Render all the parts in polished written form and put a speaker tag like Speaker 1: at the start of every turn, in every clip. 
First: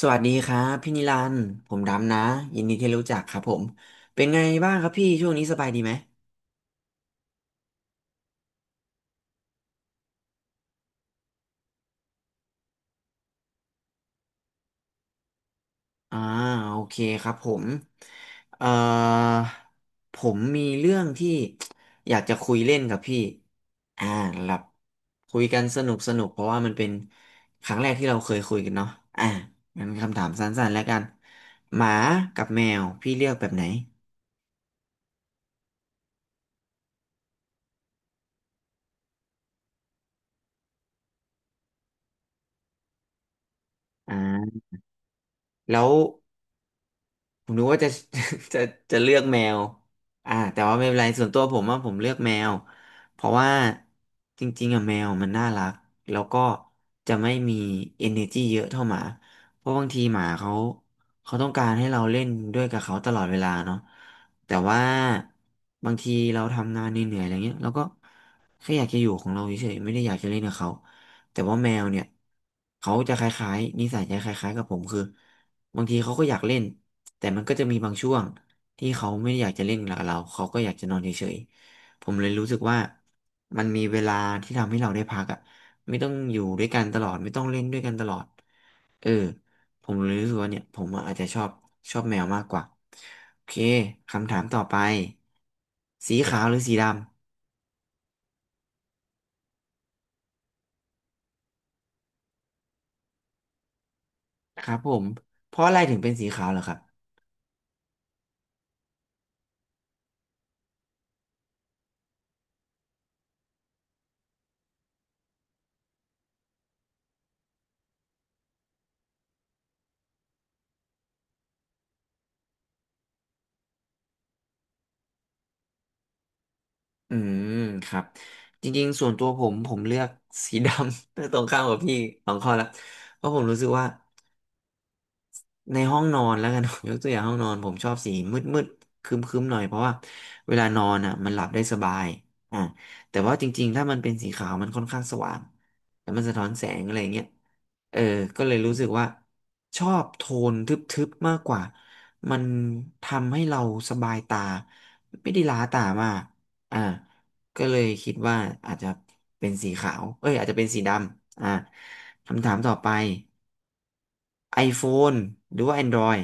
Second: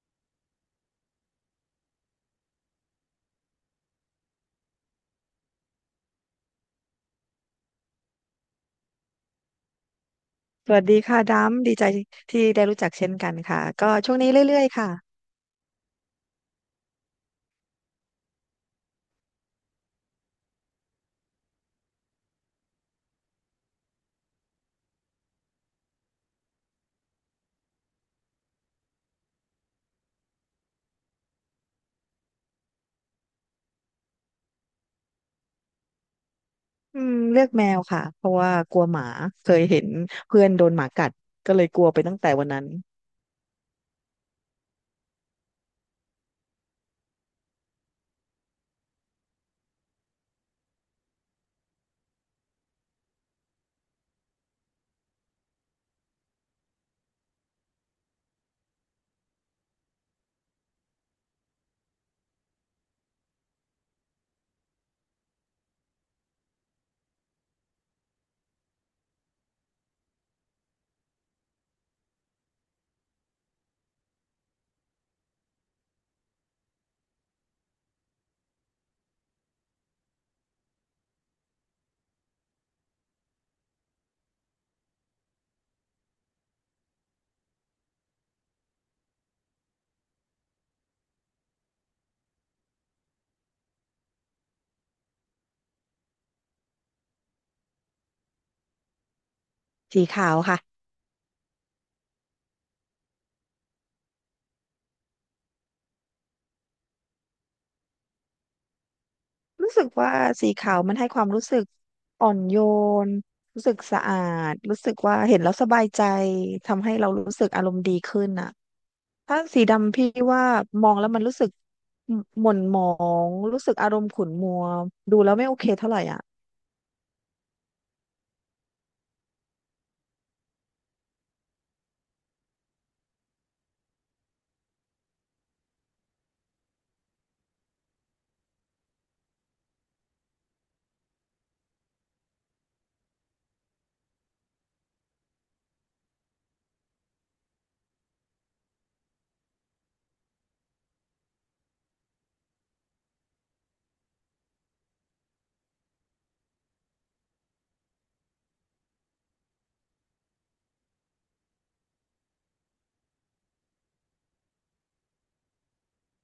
Speaker 1: สวัสดีครับพี่นิรันดร์ผมดำนะยินดีที่รู้จักครับผมเป็นไงบ้างครับพี่ช่วงนี้สบายดีไหม
Speaker 2: สวัสดีค่ะดัมดีใจที่ได้รู้จักเช่นกันค่ะก็ช่วงนี้เรื่อยๆค่ะ
Speaker 1: อ่าโอเคครับผมเอ่อผมมีเรื่องที่ อยากจะคุยเล่นกับพี่อ่าหลับคุยกันสนุกสนุกเพราะว่ามันเป็นครั้งแรกที่เราเคยคุยกันเนาะอ่างั้นคำถามสั้นๆแล้วกันหมากับแมวพี่เลือกแบบไหน
Speaker 2: อืมเลือกแมวค่ะเพราะว่ากลัวหมาเคยเห็นเพื่อนโดนหมากัดก็เลยกลัวไปตั้งแต่วันนั้น
Speaker 1: อ่าแล้ว ผมนึกว่าจะ จะจะเลือกแมวแต่ว่าไม่เป็นไรส่วนตัวผมว่าผมเลือกแมวเพราะว่าจริงๆอะแมวมันน่ารักแล้วก็จะไม่มี energy เยอะเท่าหมาเพราะบางทีหมาเขาต้องการให้เราเล่นด้วยกับเขาตลอดเวลาเนาะแต่ว่าบางทีเราทำงานเหนื่อยๆอะไรเงี้ยเราก็แค่อยากจะอยู่ของเราเฉยๆไม่ได้อยากจะเล่นกับเขาแต่ว่าแมวเนี่ยเขาจะคล้ายๆนิสัยจะคล้ายๆกับผมคือบางทีเขาก็อยากเล่น แต่มันก็จะมีบางช่วงที่เขาไม่ได้อยากจะเล่นกับเราเขาก็อยากจะนอนเฉยๆผมเลยรู้สึกว่ามันมีเวลาที่ทำให้เราได้พักอ่ะไม่ต้องอยู่ด้วยกันตลอดไม่ต้องเล่นด้วยกันตลอดเออผมเลยรู้สึกว่าเนี่ยผมอาจจะชอบแมวมากกว่าโอเคคำถามต่อไปสีขาวหรือสีดำ
Speaker 2: สีขาวค่ะ
Speaker 1: ครับผมเพราะอะไรถึงเป็นสีขาวเหรอครับ
Speaker 2: รู้สึกว่าสีขาวมันให้ความรู้สึกอ่อนโยนรู้สึกสะอาดรู้สึกว่าเห็นแล้วสบายใจทำให้เรารู้สึกอารมณ์ดีขึ้นน่ะถ้าสีดำพี่ว่ามองแล้วมันรู้สึกหม่นหมองรู้สึกอารมณ์ขุ่นมัวดูแล้วไม่โอเคเท่าไหร่อ่ะ
Speaker 1: อืมครับจริงๆส่วนตัวผมเลือกสีดำ ตรงข้ามกับพี่สองข้อละเพราะผมรู้สึกว่า ในห้องนอนแล้วกัน ผมยกตัวอย่างห้องนอนผมชอบสีมืดมืดคึมคึมๆหน่อยเพราะว่าเวลานอนอ่ะมันหลับได้สบายอ่าแต่ว่าจริงๆถ้ามันเป็นสีขาวมันค่อนข้างสว่างแล้วมันสะท้อนแสงอะไรเงี้ยเออก็เลยรู้สึกว่าชอบโทนทึบๆมากกว่ามันทำให้เราสบายตาไม่ได้ล้าตามากอ่าก็เลยคิดว่าอาจจะเป็นสีขาวเอ้ยอาจจะเป็นสีดำคำถามต่อไป iPhone หรือว่า Android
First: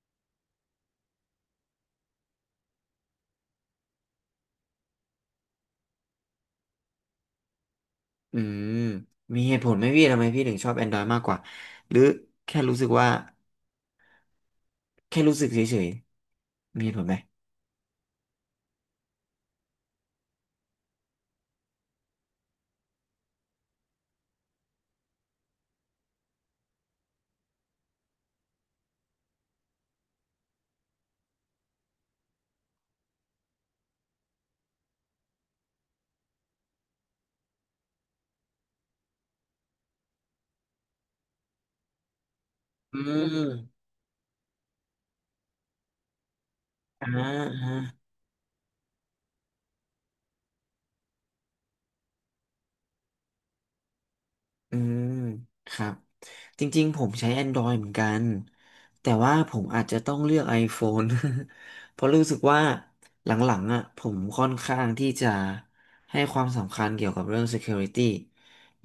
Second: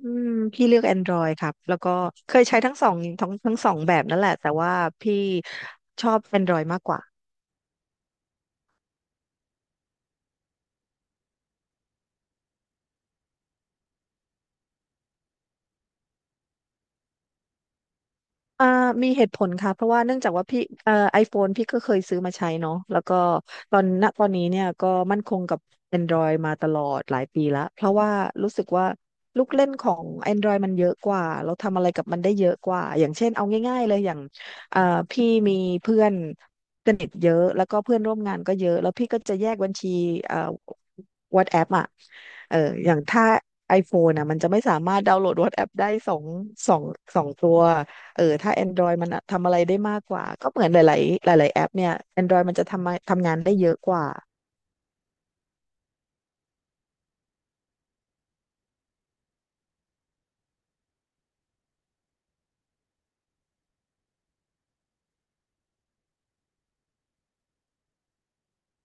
Speaker 2: อืมพี่เลือก Android ครับแล้วก็เคยใช้ทั้งสองทั้งสองแบบนั่นแหละแต่ว่าพี่ชอบ Android มากกว่า
Speaker 1: อืมมีเหตุผลไหมพี่ทำไมพี่ถึงชอบ Android มากกว่าหรือแค่รู้สึกว่าแค่รู้สึกเฉยๆมีเหตุผลไหม
Speaker 2: อ่ามีเหตุผลค่ะเพราะว่าเนื่องจากว่าพี่ไอโฟนพี่ก็เคยซื้อมาใช้เนาะแล้วก็ตอนณตอนนี้เนี่ยก็มั่นคงกับ Android มาตลอดหลายปีละเพราะว่ารู้สึกว่าลูกเล่นของ Android มันเยอะกว่าเราทำอะไรกับมันได้เยอะกว่าอย่างเช่นเอาง่ายๆเลยอย่างเอ่อพี่มีเพื่อนสนิทเยอะแล้วก็เพื่อนร่วมงานก็เยอะแล้วพี่ก็จะแยกบัญชีเอ่อ WhatsApp อ่ะเอออ
Speaker 1: อื
Speaker 2: ย่างถ้า
Speaker 1: ม
Speaker 2: iPhone นะมันจะไม่สามารถดาวน์โหลด WhatsApp ได้สองสอง
Speaker 1: อ่
Speaker 2: สองตัว
Speaker 1: า
Speaker 2: เออถ้า Android มันทำอะไรได้มากกว่าก็เหมือนหลายๆหลายๆแอปเนี่ย Android มันจะทำมาทำงานได้เยอะกว่า
Speaker 1: อืมครับจริงๆผมใช้ Android เหมือนกันแต่ว่าผมอาจจะต้องเลือก iPhone เพราะรู้สึกว่าหลังๆอ่ะผมค่อนข้างที่จะให้ความสำคัญเกี่ยวกับเรื่อง Security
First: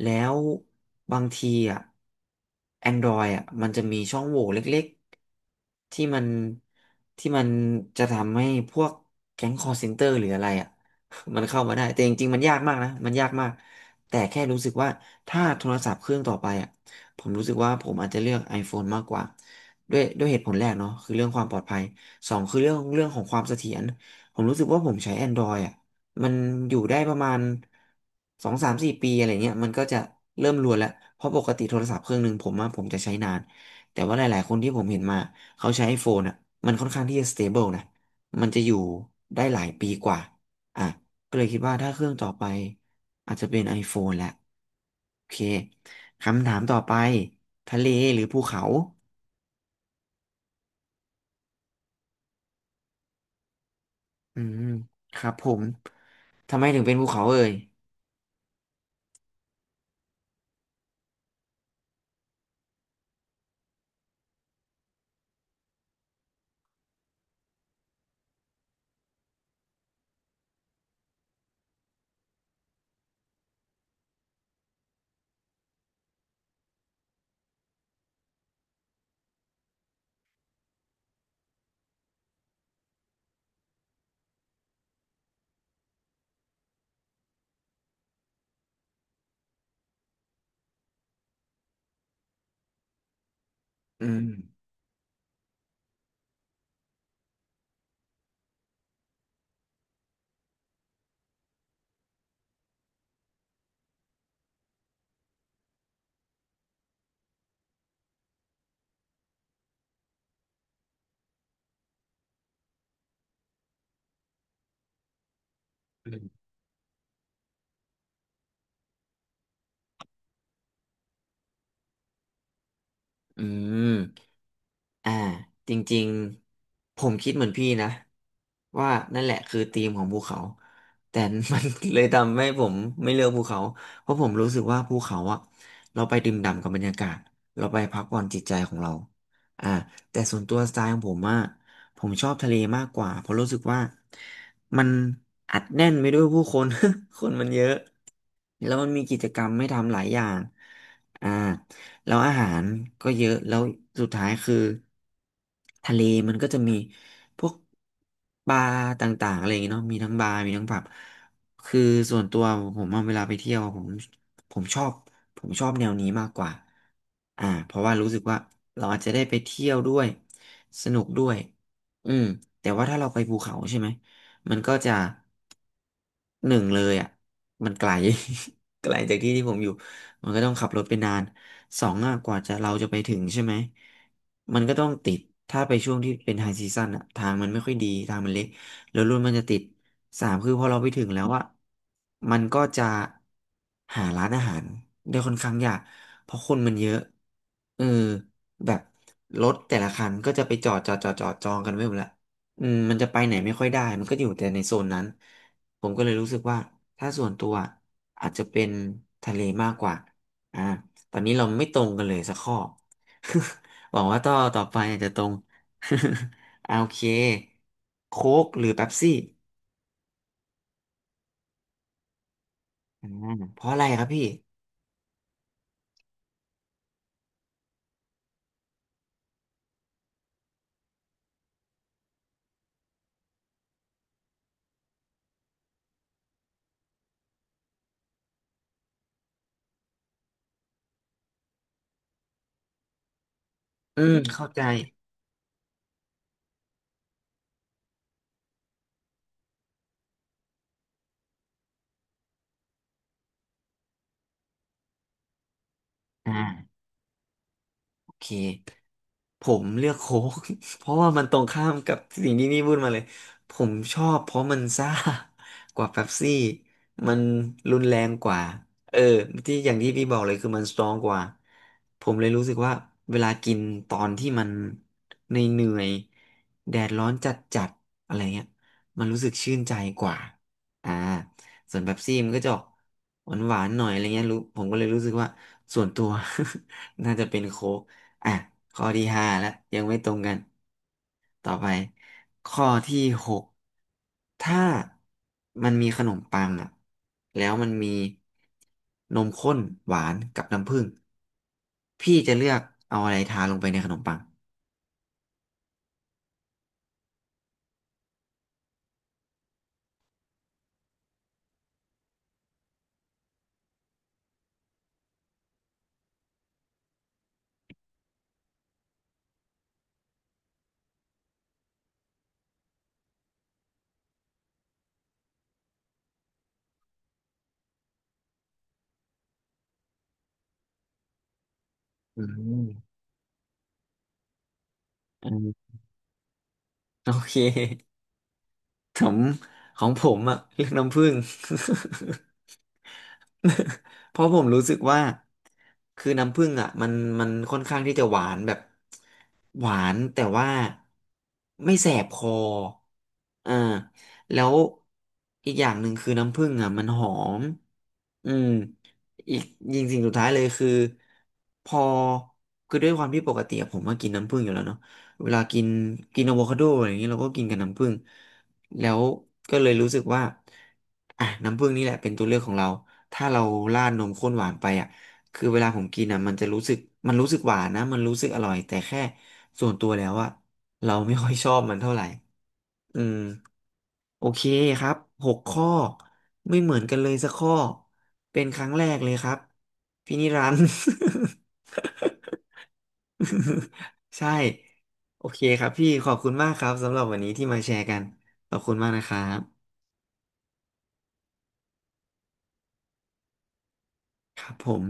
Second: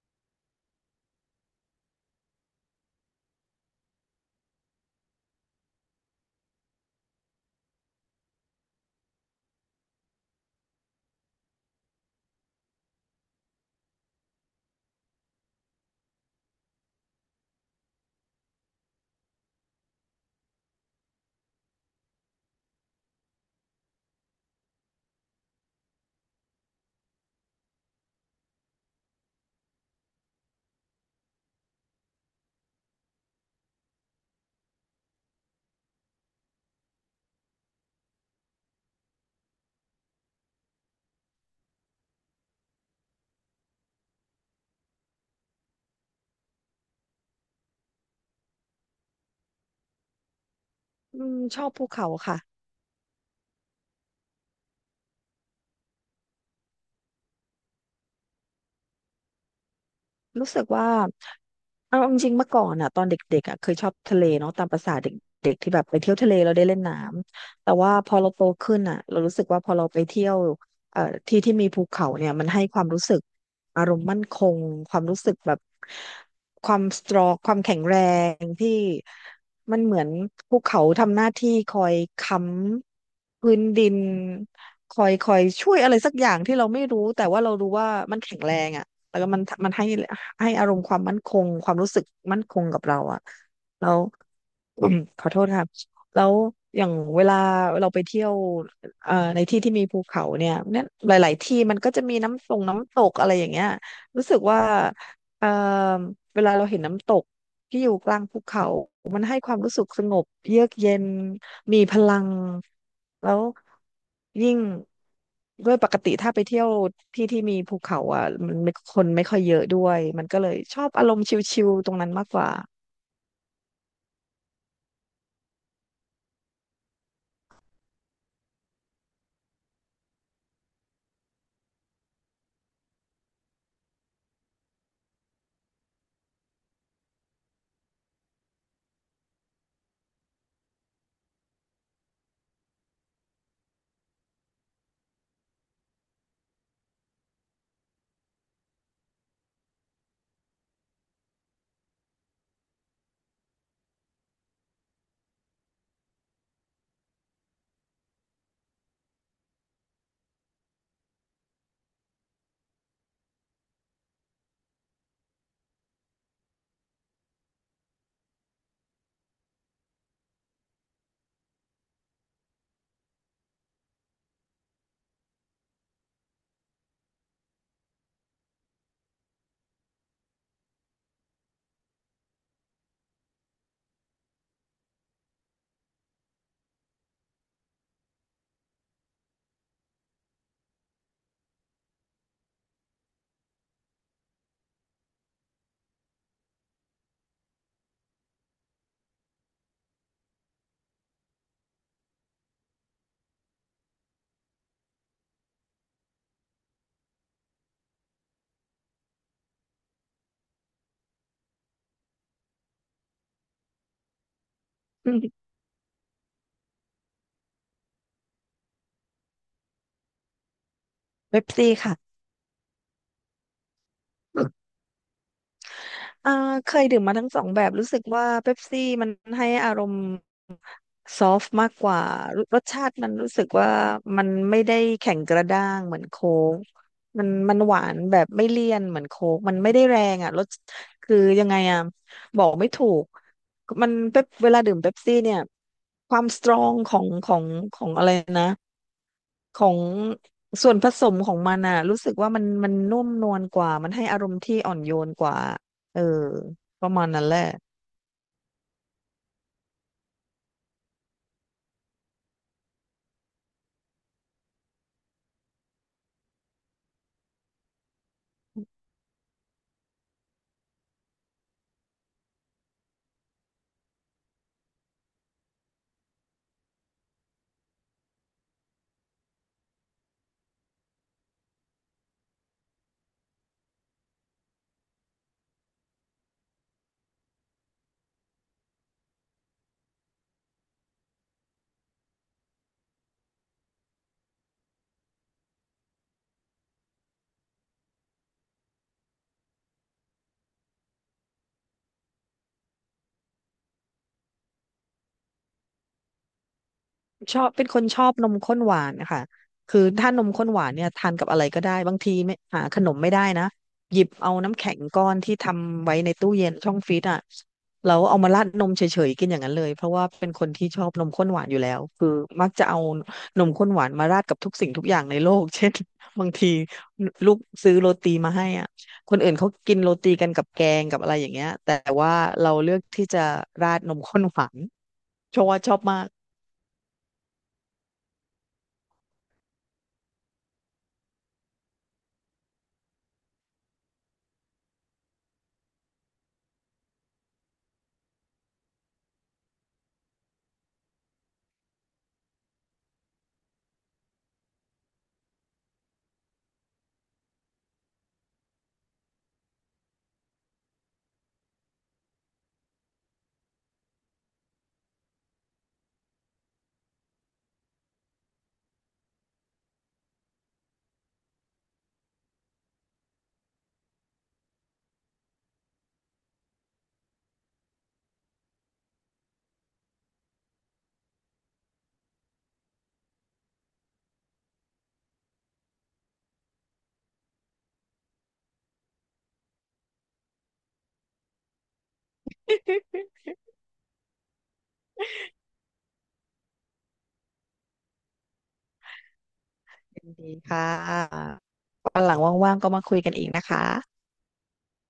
Speaker 1: แล้วบางทีอ่ะ Android อ่ะมันจะมีช่องโหว่เล็กๆที่มันจะทำให้พวกแก๊ง call center หรืออะไรอ่ะ มันเข้ามาได้แต่จริงๆมันยากมากนะมันยากมาก แต่แค่รู้สึกว่าถ้าโทรศัพท์เครื่องต่อไปอ่ะผมรู้สึกว่าผมอาจจะเลือก iPhone มากกว่าด้วยเหตุผลแรกเนาะคือเรื่องความปลอดภัยสองคือเรื่องของความเสถียรผมรู้สึกว่าผมใช้ Android อ่ะมันอยู่ได้ประมาณสองสามสี่ปีอะไรเงี้ยมันก็จะเริ่มรวนแล้วเพราะปกติโทรศัพท์เครื่องหนึ่งผมว่าผมจะใช้นานแต่ว่าหลายๆคนที่ผมเห็นมาเขาใช้ iPhone อ่ะมันค่อนข้างที่จะ stable นะมันจะอยู่ได้หลายปีกว่าอ่ะ ก็เลยคิดว่าถ้าเครื่องต่อไปอาจจะเป็น iPhone แหละโอเคคำถามต่อไปทะเลหรือภูเขา
Speaker 2: อืมชอบภูเขาค่ะ
Speaker 1: อืมครับผมทำไมถึงเป็นภูเขาเอ่ย
Speaker 2: รู้สึกว่าเอาจริงๆเมื่อก่อนอ่ะตอนเด็กๆอ่ะเคยชอบทะเลเนาะตามประสาเด็กๆที่แบบไปเที่ยวทะเลเราได้เล่นน้ำแต่ว่าพอเราโตขึ้นอ่ะเรารู้สึกว่าพอเราไปเที่ยวเอ่อที่ที่มีภูเขาเนี่ยมันให้ความรู้สึกอารมณ์มั่นคงความรู้สึกแบบความสตรองความแข็งแรงที่มันเหมือนภูเขาทำหน้าที่คอยค้ำพื้นดินคอยช่วยอะไรสักอย่างที่เราไม่รู้แต่ว่าเรารู้ว่ามันแข็งแรงอ่ะแล้วก็มันให้ ให้อารมณ์ความมั่นคงความรู้สึกมั่นคงกับเราอะแล้ว
Speaker 1: อืม
Speaker 2: อืมขอโทษค่ะแล้วอย่างเวลาเราไปเที่ยวในที่ที่มีภูเขาเนี่ยหลายๆที่มันก็จะมีน้ำตกอะไรอย่างเงี้ยรู้สึกว่าเอ่อเวลาเราเห็นน้ำตกที่อยู่กลางภูเขามันให้ความรู้สึกสงบเยือกเย็นมีพลังแล้วยิ่งด้วยปกติถ้าไปเที่ยวที่ที่มีภูเขาอ่ะมันไม่คนไม่ค่อยเยอะด้วยมันก็เลยชอบอารมณ์ชิลๆตรงนั้นมากกว่า
Speaker 1: อืมอ่าจริงๆผมคิดเหมือนพี่นะว่านั่นแหละคือธีมของภูเขาแต่ มัน เลยทำให้ผมไม่เลือกภูเขาเพราะผมรู้สึกว่าภูเขาอะเราไปดื่มด่ำกับบรรยากาศเราไปพักผ่อนจิตใจของเราอ่าแต่ส่วนตัวสไตล์ของผมอะผมชอบทะเลมากกว่าเพราะรู้สึกว่ามันอัดแน่นไปด้วยผู้คน คนมันเยอะแล้วมันมีกิจกรรมให้ทำหลายอย่างอ่า แล้วอาหารก็เยอะแล้วสุดท้ายคือทะเลมันก็จะมีพวกบาร์ต่างๆอะไรอย่างเงี้ยเนาะมีทั้งบาร์มีทั้งผับคือส่วนตัวผมอะเวลาไปเที่ยวผมชอบผมชอบแนวนี้มากกว่าเพราะว่ารู้สึกว่าเราอาจจะได้ไปเที่ยวด้วยสนุกด้วยอืมแต่ว่าถ้าเราไปภูเขาใช่ไหมมันก็จะหนึ่งเลยอ่ะมันไกล ไกลจากที่ที่ผมอยู่ มันก็ต้องขับรถไปนานสองอะกว่าจะเราจะไปถึงใช่ไหมมันก็ต้องติดถ้าไปช่วงที่เป็นไฮซีซั่นอ่ะทางมันไม่ค่อยดีทางมันเล็กแล้วรถมันจะติดสามคือพอเราไปถึงแล้วอะมันก็จะหาร้านอาหารได้ค่อนข้างยากเพราะคนมันเยอะเออแบบรถแต่ละคันก็จะไปจอดจอดจอดจอดจองกันไว้หมดละอืมมันจะไปไหนไม่ค่อยได้มันก็อยู่แต่ในโซนนั้นผมก็เลยรู้สึกว่าถ้าส่วนตัวอาจจะเป็นทะเลมากกว่า อ่าตอนนี้เราไม่ตรงกันเลยสักข้อ หวังว่าต่อไปอาจ จะ
Speaker 2: อื
Speaker 1: ต
Speaker 2: ม
Speaker 1: รง อ่าโอเคโค้กหรือเป๊ปซี่
Speaker 2: เว็บซี่ค่ะ
Speaker 1: อ่าเพราะอะไรครับพี่
Speaker 2: อ่าเคยดื่มมาทั้งสองแบบรู้สึกว่าเป๊ปซี่มันให้อารมณ์ซอฟต์มากกว่ารรสชาติมันรู้สึกว่ามันไม่ได้แข็งกระด้างเหมือนโค้กมันหวานแบบไม่เลี่ยนเหมือนโค้กมันไม่ได้แรงอ่ะรสคือยังไงอ่ะบอกไม่ถูกมัน
Speaker 1: อืม
Speaker 2: เป๊ป
Speaker 1: เข้า
Speaker 2: เว
Speaker 1: ใจ
Speaker 2: ลาดื่มเป๊ปซี่เนี่ยความสตรองของของอะไรนะ ของส่วนผสมของมันอ่ะรู้สึกว่ามันนุ่มนวลกว่ามันให้อารมณ์ที่อ่อนโยนกว่าเออ
Speaker 1: อ่า
Speaker 2: ประมาณนั้นแหละ
Speaker 1: เคผมเลือกโค้ก เพราะว่ามันตรงข้ามกับสิ่งที่นี่พูดมาเลยผมชอบเพราะมันซ่ากว่าเป๊ปซี่มันรุนแรงกว่าเออที่อย่างที่พี่บอกเลยคือมันสตรองกว่าผมเลยรู้สึกว่าเวลากินตอนที่มันในเหนื่อยๆแดดร้อนจัดๆอะไรเงี้ยมันรู้สึกชื่นใจกว่าอ่าส่วนเป๊ปซี่มันก็จะออกหวานๆหน่อยอะไรเงี้ยรู้ผมก็เลยรู้สึกว่าส่วนตัว น่าจะเป็นโค้ก อ่ะข้อที่ห้าแล้วยังไม่ตรงกันต่อไปข้อที่หกถ้ามันมีขนมปังอ่ะแล้วมันมีนมข้นหวานกับน้ำผึ้งพี่จะเลือกเอาอะไรทาลงไปในขนมปัง
Speaker 2: ชอบเป็นคนชอบนมข้นหวานนะคะคือถ้านมข้นหวานเนี่ยทานกับอะไรก็ได้บางทีไม่หาขนมไม่ได้นะหยิบเอาน้ำแข็งก้อนที่ทำไว้ในตู้เย็นช่องฟรีซอ่ะแล้วเอามาราดนมเฉยๆกินอย่างนั้นเลยเพราะว่าเป็นคนที่ชอบนมข้นหวานอยู่แล้วคือมักจะเอานมข้นหวานมาราดกับทุกสิ่งทุกอย่างในโลก เช่นบางทีลูกซื้อโรตีมาให้อ่ะคนอื่นเขากินโรตีกันกับแกงกับอะไรอย่างเงี้ยแต่ว่า
Speaker 1: อื
Speaker 2: เราเลือก
Speaker 1: ม
Speaker 2: ที่จะราดนมข้นหวาน
Speaker 1: อื
Speaker 2: เพราะว่า
Speaker 1: ม
Speaker 2: ชอบมาก
Speaker 1: โอเค ผมของผมอ่ะเลือกน้ำผึ้ง เพราะผมรู้สึกว่าคือน้ำผึ้งอ่ะมันค่อนข้างที่จะหวานแบบหวานแต่ว่าไม่แสบคออ่าแล้วอีกอย่างหนึ่งคือน้ำผึ้งอ่ะมันหอมอืมอีกยิงสิ่งสุดท้ายเลยคือพอคือด้วยความที่ปกติอะผมก็กินน้ำผึ้งอยู่แล้วเนาะเวลากินกินอะโวคาโดอะไรอย่างเงี้ยเราก็กินกับน้ำผึ้ง แล้วก็เลยรู้สึกว่าอ่ะน้ำผึ้งนี่แหละเป็นตัวเลือกของเรา ถ้าเราราดนมข้นหวานไปอ่ะคือเวลาผมกินอ่ะมันจะรู้สึกมันรู้สึกหวานนะมันรู้สึกอร่อยแต่แค่ส่วนตัวแล้วอ่ะเราไม่ค่อยชอบมันเท่าไหร่อืมโอเคครับหกข้อไม่เหมือนกันเลยสักข้อเป็นครั้งแรกเลยครับพี่นิรันดร์ ใช่โอเคครับพี่ขอบคุณมากครับสำหรับวันนี้ที่มาแชร์กันขอบคุณมากนะครับ
Speaker 2: ยินดีค่ะวันหลังว่างๆก็มาคุยกันอีกนะคะ
Speaker 1: ครับผม